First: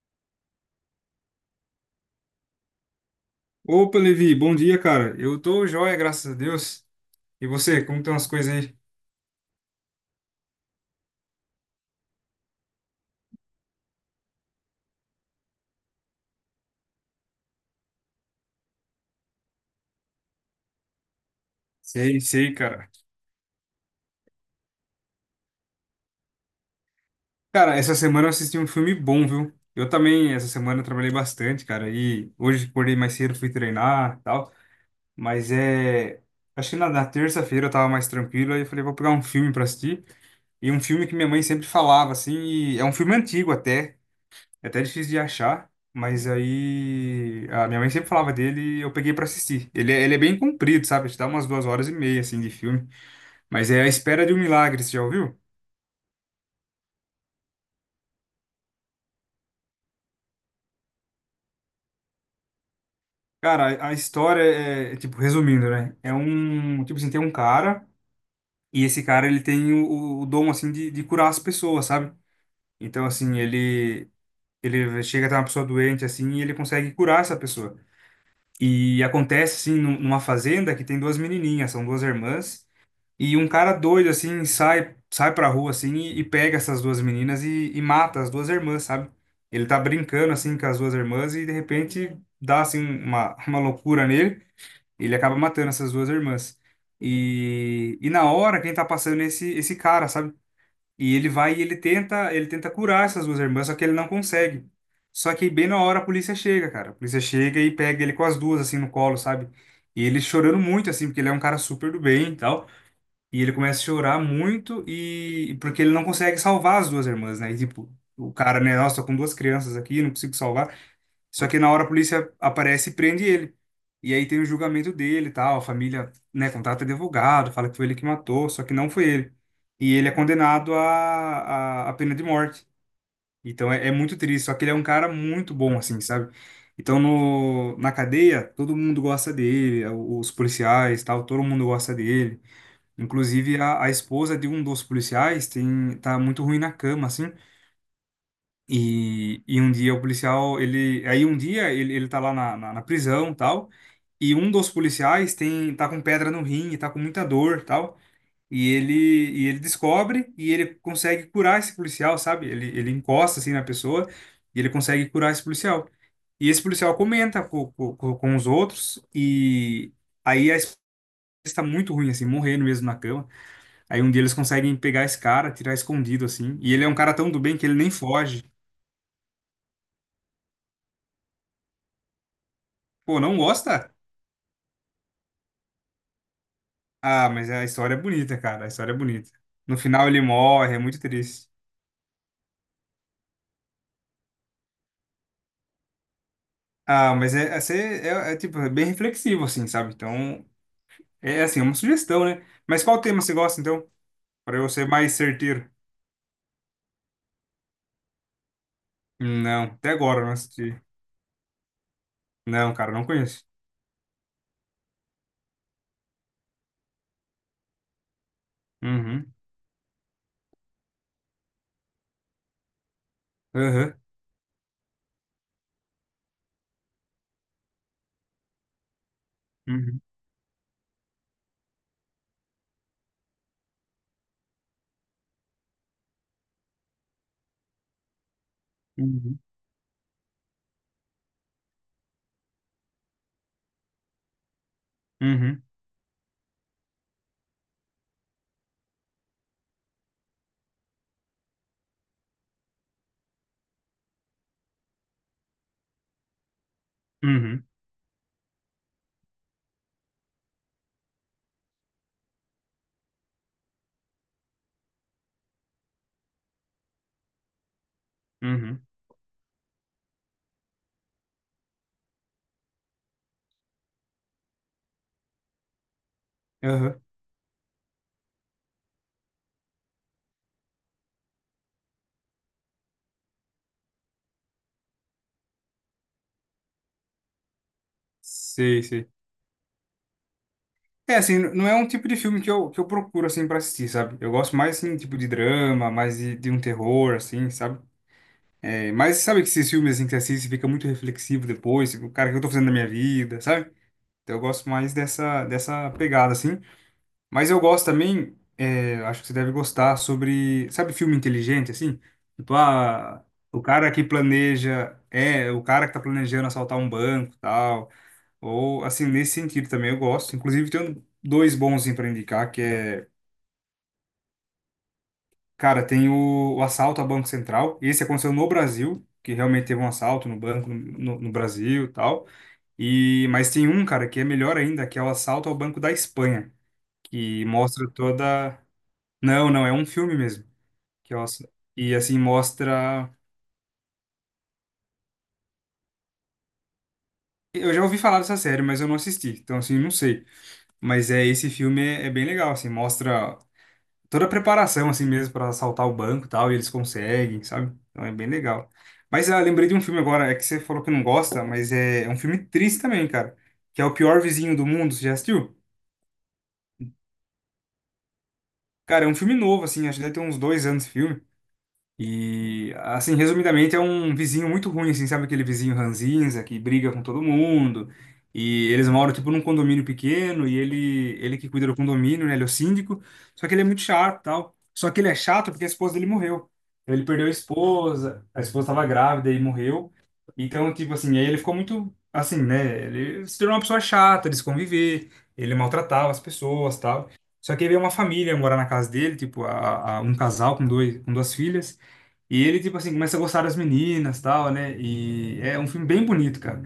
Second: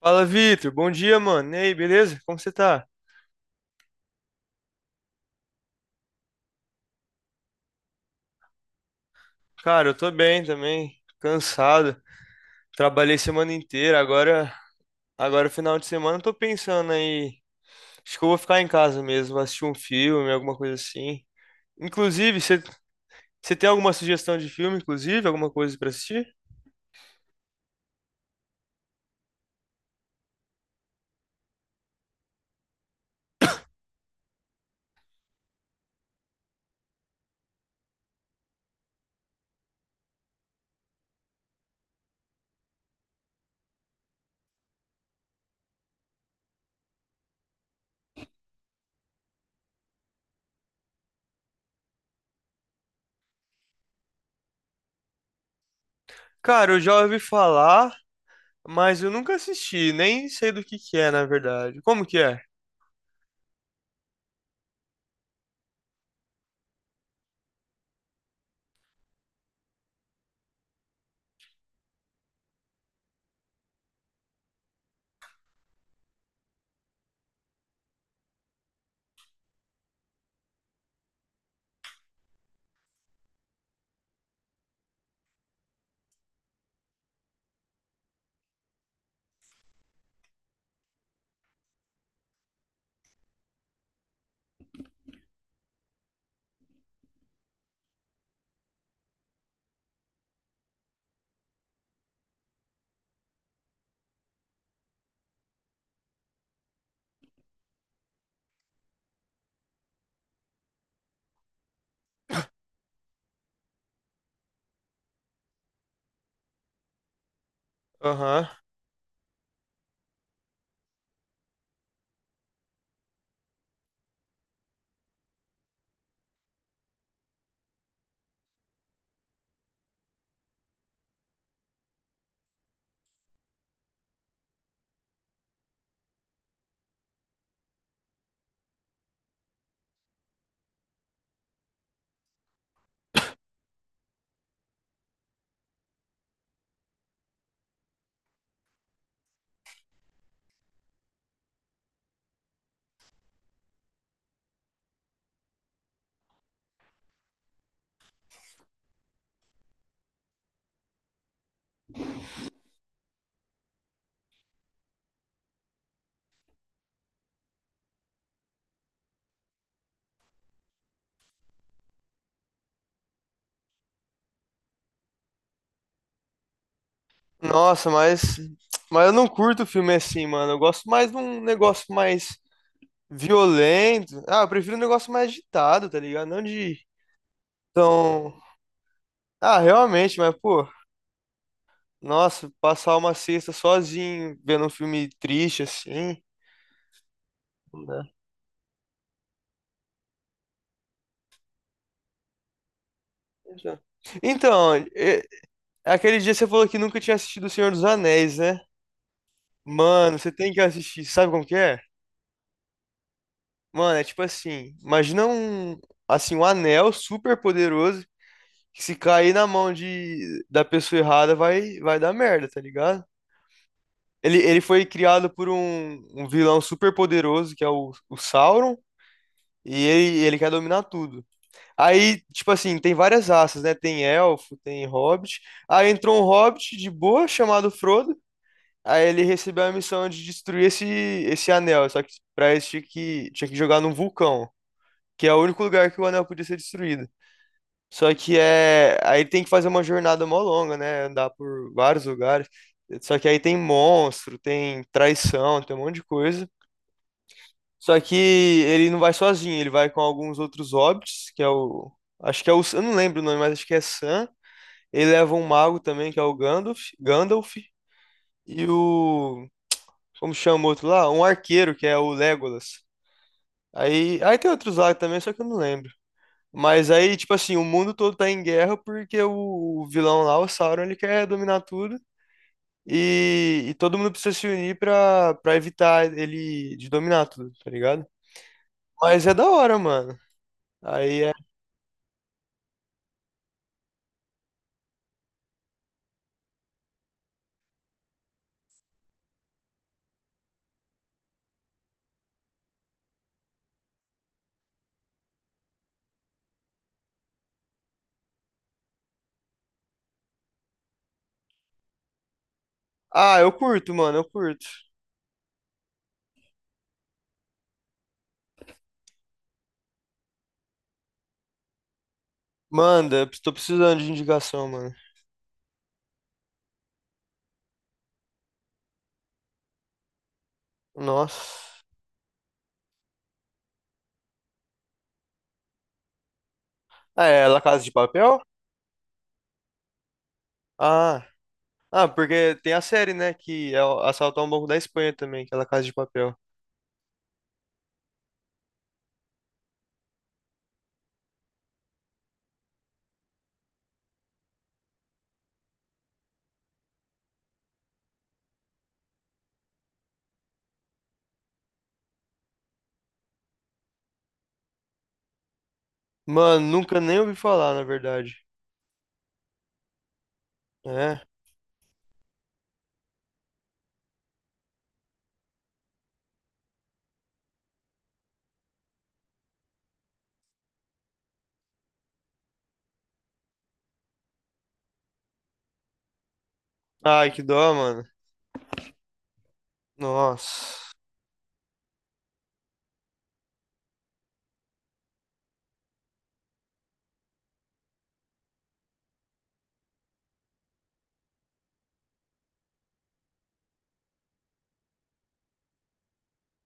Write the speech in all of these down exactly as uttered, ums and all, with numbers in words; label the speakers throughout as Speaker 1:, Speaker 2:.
Speaker 1: Fala, Vitor. Bom dia, mano. E aí, beleza? Como você tá?
Speaker 2: Opa, Levi, bom dia, cara. Eu tô joia, graças a Deus. E você, como estão as coisas aí?
Speaker 1: Cara, eu tô bem também. Cansado. Trabalhei semana inteira. Agora, agora final de semana, eu tô pensando aí. Acho que eu vou ficar em casa mesmo, vou assistir um filme, alguma coisa assim.
Speaker 2: Sei,
Speaker 1: Inclusive,
Speaker 2: sei,
Speaker 1: você
Speaker 2: cara.
Speaker 1: você tem alguma sugestão de filme, inclusive? Alguma coisa pra assistir?
Speaker 2: Cara, essa semana eu assisti um filme bom, viu? Eu também, essa semana, eu trabalhei bastante, cara. E hoje acordei mais cedo, fui treinar e tal. Mas é. Acho que na, na terça-feira eu tava mais tranquilo. Aí eu falei, vou pegar um filme pra assistir. E um filme que minha mãe sempre falava, assim. E é um filme antigo até. É até difícil de achar, mas aí a minha mãe sempre falava dele e eu peguei pra assistir. Ele, é- ele é bem comprido, sabe? Te dá umas duas horas e meia, assim, de filme. Mas é A Espera de um Milagre, você já ouviu?
Speaker 1: Cara, eu já ouvi falar, mas eu nunca assisti. Nem sei do que que é, na verdade. Como que é?
Speaker 2: Cara, a, a história é, é, tipo, resumindo, né? É um, tipo assim, tem um cara e esse cara, ele tem o, o dom, assim, de, de curar as pessoas, sabe? Então, assim, ele, ele chega a ter uma pessoa doente, assim, e ele consegue curar essa pessoa. E acontece, assim, num- numa fazenda que tem duas menininhas, são duas irmãs. E um cara doido, assim, sai, sai pra rua, assim, e, e pega essas duas meninas e, e mata as duas irmãs, sabe? Ele tá brincando, assim, com as duas irmãs e, de repente, dá, assim, uma, uma loucura nele. E ele acaba matando essas duas irmãs. E, e na hora, quem tá passando é esse, esse cara, sabe? E ele vai e ele tenta, ele tenta curar essas duas irmãs, só que ele não consegue. Só que bem na hora a polícia chega, cara. A polícia chega e pega ele com as duas, assim, no colo, sabe? E ele chorando muito, assim, porque ele é um cara super do bem e tal. E ele começa a chorar muito e porque ele não consegue salvar as duas irmãs, né? E, tipo, o
Speaker 1: Aham.
Speaker 2: cara, né, nossa, tô com duas crianças aqui, não consigo salvar. Só que na hora a polícia aparece e prende ele. E aí tem o julgamento dele, e tal, a família, né, contrata advogado, fala que foi ele que matou, só que não foi ele. E ele é condenado à à à pena de morte. Então é, é muito triste, só que ele é um cara muito bom assim, sabe? Então no na cadeia, todo mundo gosta dele, os policiais, tal, todo mundo gosta dele. Inclusive, a, a esposa de um dos policiais tem, tá muito ruim na cama, assim. E, e um dia o policial, ele. Aí um dia ele, ele tá lá na, na, na prisão, tal. E um dos policiais tem, tá com pedra no rim, e tá com muita dor, tal. E ele, e ele descobre e ele consegue curar esse policial, sabe? Ele, ele encosta, assim, na pessoa e ele consegue curar esse policial. E esse policial comenta com, com, com com os outros e aí a esposa está muito ruim, assim, morrendo mesmo na cama. Aí um dia eles conseguem pegar esse cara, tirar escondido assim. E ele é um cara tão do bem que ele
Speaker 1: Nossa,
Speaker 2: nem
Speaker 1: mas.
Speaker 2: foge.
Speaker 1: Mas eu não curto filme assim, mano. Eu gosto mais de um negócio mais
Speaker 2: Pô, não gosta?
Speaker 1: violento. Ah, eu prefiro um negócio mais agitado, tá ligado? Não de
Speaker 2: Ah, mas a história é
Speaker 1: tão.
Speaker 2: bonita, cara. A história é bonita.
Speaker 1: Ah,
Speaker 2: No final
Speaker 1: realmente,
Speaker 2: ele
Speaker 1: mas, pô,
Speaker 2: morre, é muito triste.
Speaker 1: nossa, passar uma sexta sozinho, vendo um filme triste assim.
Speaker 2: Ah, mas é, é,
Speaker 1: Não
Speaker 2: ser-
Speaker 1: dá.
Speaker 2: é, é, tipo, é bem reflexivo, assim, sabe? Então, é é assim, é uma sugestão, né? Mas qual tema você gosta,
Speaker 1: Já.
Speaker 2: então? Pra eu
Speaker 1: Então,
Speaker 2: ser mais
Speaker 1: e-
Speaker 2: certeiro.
Speaker 1: aquele dia você falou que nunca tinha assistido O Senhor dos Anéis, né?
Speaker 2: Não, até
Speaker 1: Mano,
Speaker 2: agora eu
Speaker 1: você
Speaker 2: não
Speaker 1: tem que
Speaker 2: assisti.
Speaker 1: assistir. Sabe como que é?
Speaker 2: Não, cara, não conheço.
Speaker 1: Mano, é tipo assim, imagina um, assim, um anel super poderoso que se
Speaker 2: Uhum.
Speaker 1: cair na mão de, da pessoa errada vai, vai dar merda, tá ligado?
Speaker 2: Aham.
Speaker 1: Ele, ele foi criado por um, um vilão super poderoso, que é o, o Sauron, e
Speaker 2: Uhum.
Speaker 1: ele, ele quer dominar tudo. Aí, tipo assim, tem várias raças, né? Tem elfo, tem hobbit. Aí entrou um hobbit de boa, chamado Frodo. Aí ele
Speaker 2: Uhum.
Speaker 1: recebeu a missão de destruir esse, esse anel, só que pra isso tinha que, tinha que jogar num vulcão, que é o
Speaker 2: Uhum.
Speaker 1: único lugar que o anel podia ser destruído. Só que é. Aí tem que fazer uma jornada mó longa, né? Andar por vários lugares. Só que aí tem monstro, tem traição, tem um monte de coisa.
Speaker 2: Uhum.
Speaker 1: Só que ele não vai sozinho, ele vai com alguns outros hobbits, que é o. Acho que é o. Eu não lembro o nome, mas acho que é Sam. Ele leva um mago também, que é o Gandalf. Gandalf. E
Speaker 2: Uhum.
Speaker 1: o. Como chama o outro lá? Um arqueiro, que é o Legolas. Aí, aí tem outros lá também, só que eu não lembro. Mas
Speaker 2: Aham.
Speaker 1: aí, tipo assim, o mundo todo tá em guerra porque o o vilão lá, o Sauron, ele quer dominar tudo. E, e todo mundo precisa se unir pra, pra evitar ele de dominar tudo, tá ligado?
Speaker 2: Sei, sei.
Speaker 1: Mas é da hora, mano.
Speaker 2: É,
Speaker 1: Aí
Speaker 2: assim, não é um tipo de filme que eu, que eu, procuro, assim, pra assistir, sabe? Eu gosto mais, assim, tipo de drama, mais de, de um terror, assim, sabe? É, mas sabe que esses filmes, assim, que você assiste fica muito reflexivo depois, tipo, cara, o que eu tô fazendo na minha vida, sabe? Então eu gosto mais dessa, dessa pegada, assim. Mas eu gosto também, é, acho que você deve gostar, sobre, sabe, filme inteligente, assim? Tipo, ah,
Speaker 1: ah, eu
Speaker 2: o cara
Speaker 1: curto,
Speaker 2: que
Speaker 1: mano, eu curto.
Speaker 2: planeja, é, o cara que tá planejando assaltar um banco, tal. Ou, assim, nesse sentido também eu gosto. Inclusive, tenho dois bons assim, para indicar, que é.
Speaker 1: Manda, tô precisando de indicação, mano.
Speaker 2: Cara, tem o, o assalto a Banco Central. Esse aconteceu no Brasil, que realmente teve um assalto no banco no, no
Speaker 1: Nossa.
Speaker 2: Brasil e tal. E, mas tem um, cara, que é melhor ainda, que é o assalto ao Banco da Espanha,
Speaker 1: Ah,
Speaker 2: que
Speaker 1: é La Casa
Speaker 2: mostra
Speaker 1: de Papel?
Speaker 2: toda. Não, não, é um filme mesmo. Que é o
Speaker 1: Ah.
Speaker 2: ass-. E,
Speaker 1: Ah,
Speaker 2: assim,
Speaker 1: porque tem a
Speaker 2: mostra.
Speaker 1: série, né, que é o- Assaltar um Banco da Espanha também, que é La Casa de Papel.
Speaker 2: Eu já ouvi falar dessa série, mas eu não assisti. Então, assim, não sei. Mas é esse filme é, é bem legal, assim, mostra toda a preparação, assim mesmo, para assaltar o banco e tal, e eles conseguem, sabe? Então é bem legal. Mas ah, lembrei de um filme agora, é que você falou que não gosta, mas é, é um filme triste também, cara. Que é O Pior Vizinho do Mundo, você já assistiu?
Speaker 1: Mano, nunca nem ouvi falar, na verdade.
Speaker 2: Cara, é um filme novo, assim, acho que deve ter uns dois anos esse filme.
Speaker 1: É.
Speaker 2: E, assim, resumidamente, é um vizinho muito ruim, assim, sabe aquele vizinho ranzinza que briga com todo mundo. E eles moram, tipo, num condomínio pequeno e ele, ele que cuida do condomínio, né? Ele é o síndico. Só que ele é muito chato, tal. Só que ele é chato porque a esposa dele morreu. Então, ele perdeu a
Speaker 1: Ai, que dó, mano.
Speaker 2: esposa, a esposa estava grávida e morreu. Então,
Speaker 1: Nossa.
Speaker 2: tipo assim, aí ele ficou muito, assim, né? Ele se tornou uma pessoa chata de se conviver, ele maltratava as pessoas, tal. Só que aí veio uma família morar na casa dele, tipo, a, a- um casal com dois, com duas filhas. E ele, tipo assim, começa a gostar das meninas, tal, né? E é um filme bem bonito, cara.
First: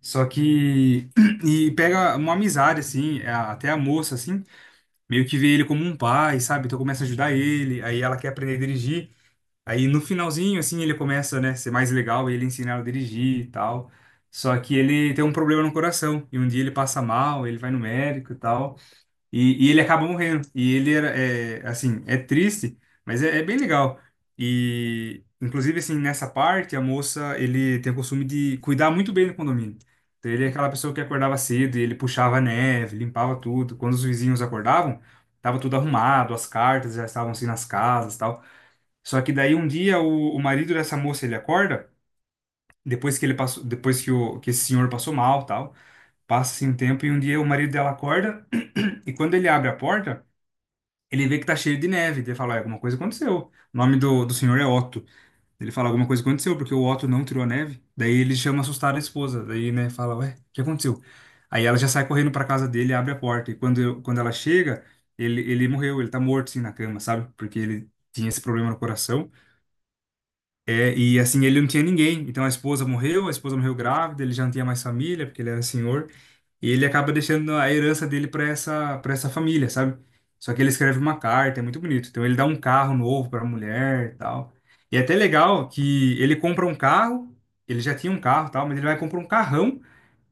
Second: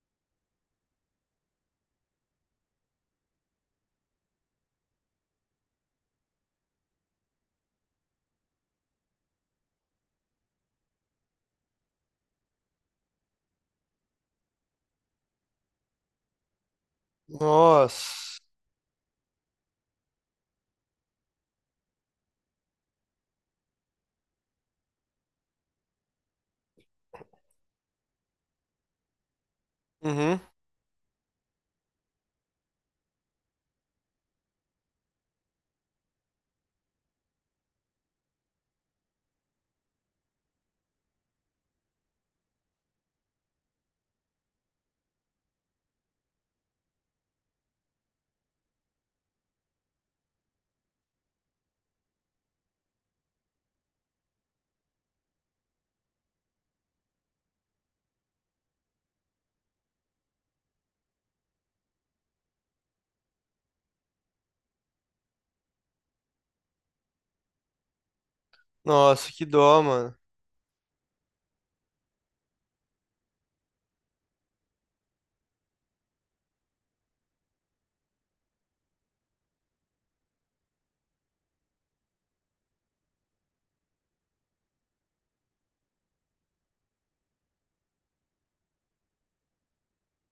Speaker 2: Só que e pega uma amizade assim, a- até a moça assim, meio que vê ele como um pai, sabe? Então começa a ajudar ele, aí ela quer aprender a dirigir. Aí no finalzinho assim, ele começa, né, ser mais legal, ele ensina ela a dirigir e tal. Só que ele tem um problema no coração e um dia ele passa mal, ele vai no médico e
Speaker 1: Nossa.
Speaker 2: tal. E, e ele acaba morrendo. E ele era, é, assim, é triste, mas é, é bem legal. E, inclusive, assim, nessa parte, a moça, ele tem o costume de cuidar muito bem do condomínio. Então,
Speaker 1: Uhum.
Speaker 2: ele é aquela pessoa que acordava cedo e ele puxava a neve, limpava tudo. Quando os vizinhos acordavam, tava tudo arrumado, as cartas já estavam, assim, nas casas e tal. Só que daí, um dia, o, o marido dessa moça, ele acorda, depois que ele passou, depois que, o, que esse senhor passou mal, tal. Passa, assim, um tempo e um dia o marido dela acorda e quando ele abre a porta, ele vê que tá cheio de neve. Ele fala, "Ah, alguma coisa aconteceu." O nome do, do senhor é Otto. Ele fala, alguma coisa aconteceu, porque o Otto não tirou a neve. Daí ele chama assustado a esposa. Daí, né, fala, ué, o que aconteceu? Aí ela já sai correndo pra casa dele, abre a porta. E quando, eu- quando ela chega, ele, ele morreu, ele tá morto, assim, na cama, sabe? Porque ele tinha esse problema no coração.
Speaker 1: Nossa, que dó, mano.
Speaker 2: É, e, assim, ele não tinha ninguém. Então a esposa morreu, a esposa morreu grávida, ele já não tinha mais família, porque ele era senhor. E ele acaba deixando a herança dele para essa, para essa, família, sabe? Só que ele escreve uma carta, é muito bonito. Então ele dá um carro novo para a mulher e tal. E é até legal que ele compra um carro, ele já tinha um carro e tal, mas ele vai comprar um carrão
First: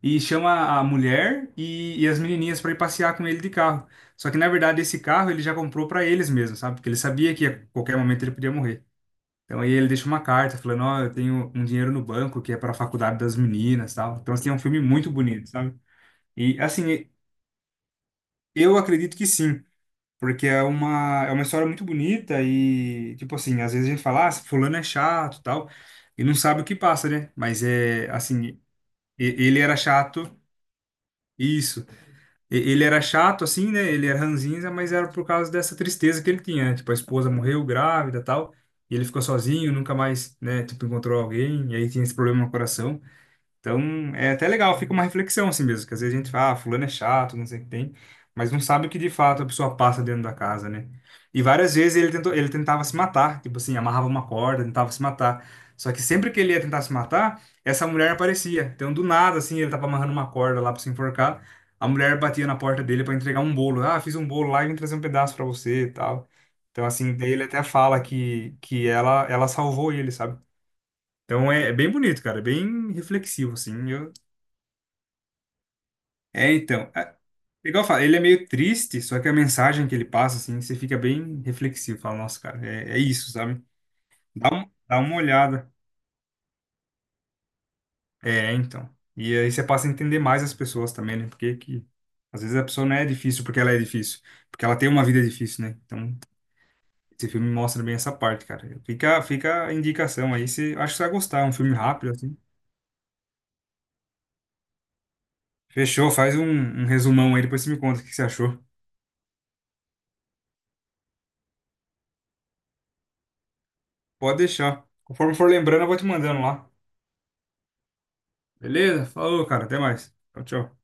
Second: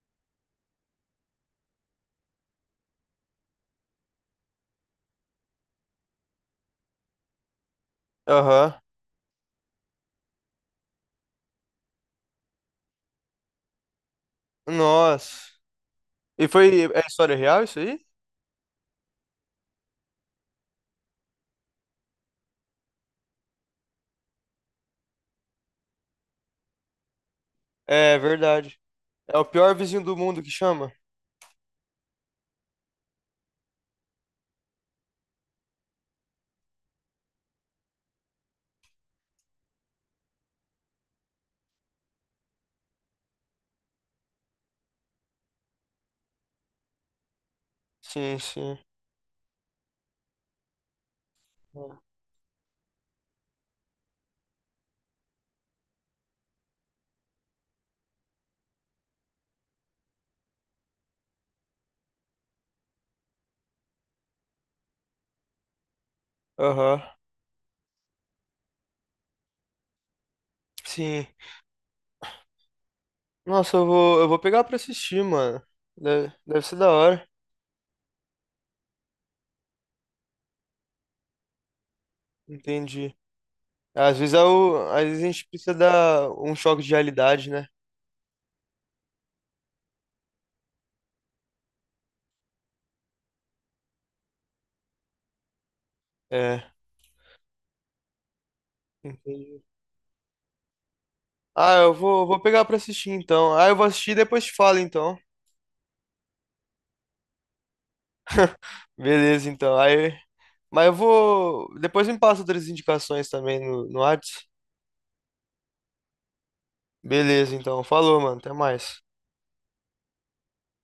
Speaker 2: e chama a mulher e, e as menininhas para ir passear com ele de carro. Só que na verdade esse carro ele já comprou para eles mesmos, sabe? Porque ele sabia que a qualquer momento ele podia
Speaker 1: Aham.
Speaker 2: morrer. Então aí ele deixa uma carta falando, ó, eu tenho um dinheiro no banco que é para a faculdade das meninas, e tal. Então assim, é um filme muito bonito,
Speaker 1: Nossa.
Speaker 2: sabe?
Speaker 1: E
Speaker 2: E
Speaker 1: foi. É
Speaker 2: assim,
Speaker 1: história real isso aí?
Speaker 2: eu acredito que sim, porque é uma, é uma história muito bonita e, tipo assim, às vezes a gente fala, ah, esse fulano é chato, e tal, e não sabe o que passa, né? Mas é,
Speaker 1: É
Speaker 2: assim,
Speaker 1: verdade.
Speaker 2: e-
Speaker 1: É o
Speaker 2: ele
Speaker 1: pior
Speaker 2: era
Speaker 1: vizinho do
Speaker 2: chato,
Speaker 1: mundo que chama?
Speaker 2: isso. E- Ele era chato, assim, né? Ele era ranzinza, mas era por causa dessa tristeza que ele tinha, né? Tipo, a esposa morreu grávida, e tal, e ele ficou sozinho, nunca mais, né, tipo, encontrou alguém, e aí tinha esse problema no coração. Então, é até legal, fica uma reflexão assim mesmo, que às vezes a gente fala, ah, fulano é chato, não sei o que tem,
Speaker 1: Sim,
Speaker 2: mas não
Speaker 1: sim.
Speaker 2: sabe o que de fato a pessoa passa dentro da casa, né? E várias vezes ele tentou, ele tentava se matar, tipo assim, amarrava uma corda, tentava se matar. Só que sempre que ele ia tentar se matar, essa mulher aparecia. Então, do nada, assim, ele tava amarrando uma corda lá pra se enforcar, a mulher batia na porta dele pra entregar um bolo. Ah, fiz um bolo lá e vim trazer um pedaço pra você e tal. Então,
Speaker 1: Aham.
Speaker 2: assim, daí ele até fala que, que ela, ela, salvou ele, sabe?
Speaker 1: Sim.
Speaker 2: Então é, é bem bonito, cara, é bem reflexivo,
Speaker 1: Nossa, eu
Speaker 2: assim. Eu,
Speaker 1: vou, eu vou pegar pra assistir, mano. Deve,
Speaker 2: é,
Speaker 1: deve ser da
Speaker 2: então, é,
Speaker 1: hora.
Speaker 2: igual eu falo, ele é meio triste, só que a mensagem que ele passa, assim, você fica bem reflexivo, fala, nossa, cara, é, é
Speaker 1: Entendi.
Speaker 2: isso, sabe?
Speaker 1: Às vezes, é
Speaker 2: Dá um,
Speaker 1: o,
Speaker 2: dá
Speaker 1: às
Speaker 2: uma
Speaker 1: vezes a gente
Speaker 2: olhada.
Speaker 1: precisa dar um choque de realidade, né?
Speaker 2: É, então. E aí você passa a entender mais as pessoas também, né? Porque que, às vezes a pessoa não é difícil porque ela é difícil, porque ela tem uma vida difícil, né? Então,
Speaker 1: É.
Speaker 2: esse filme mostra bem essa parte, cara. Fica,
Speaker 1: Entendi.
Speaker 2: fica a indicação aí, você, acho que você vai gostar, é um filme
Speaker 1: Ah, eu
Speaker 2: rápido,
Speaker 1: vou,
Speaker 2: assim.
Speaker 1: vou pegar pra assistir então. Ah, eu vou assistir e depois te falo então.
Speaker 2: Fechou, faz um, um resumão aí, depois você me conta o que você achou.
Speaker 1: Beleza, então. Aí, mas eu vou. Depois me passa outras indicações também no, no
Speaker 2: Pode
Speaker 1: Whats.
Speaker 2: deixar. Conforme for lembrando, eu vou te mandando lá.
Speaker 1: Beleza, então. Falou, mano. Até mais.
Speaker 2: Beleza? Falou, cara. Até mais. Tchau, tchau.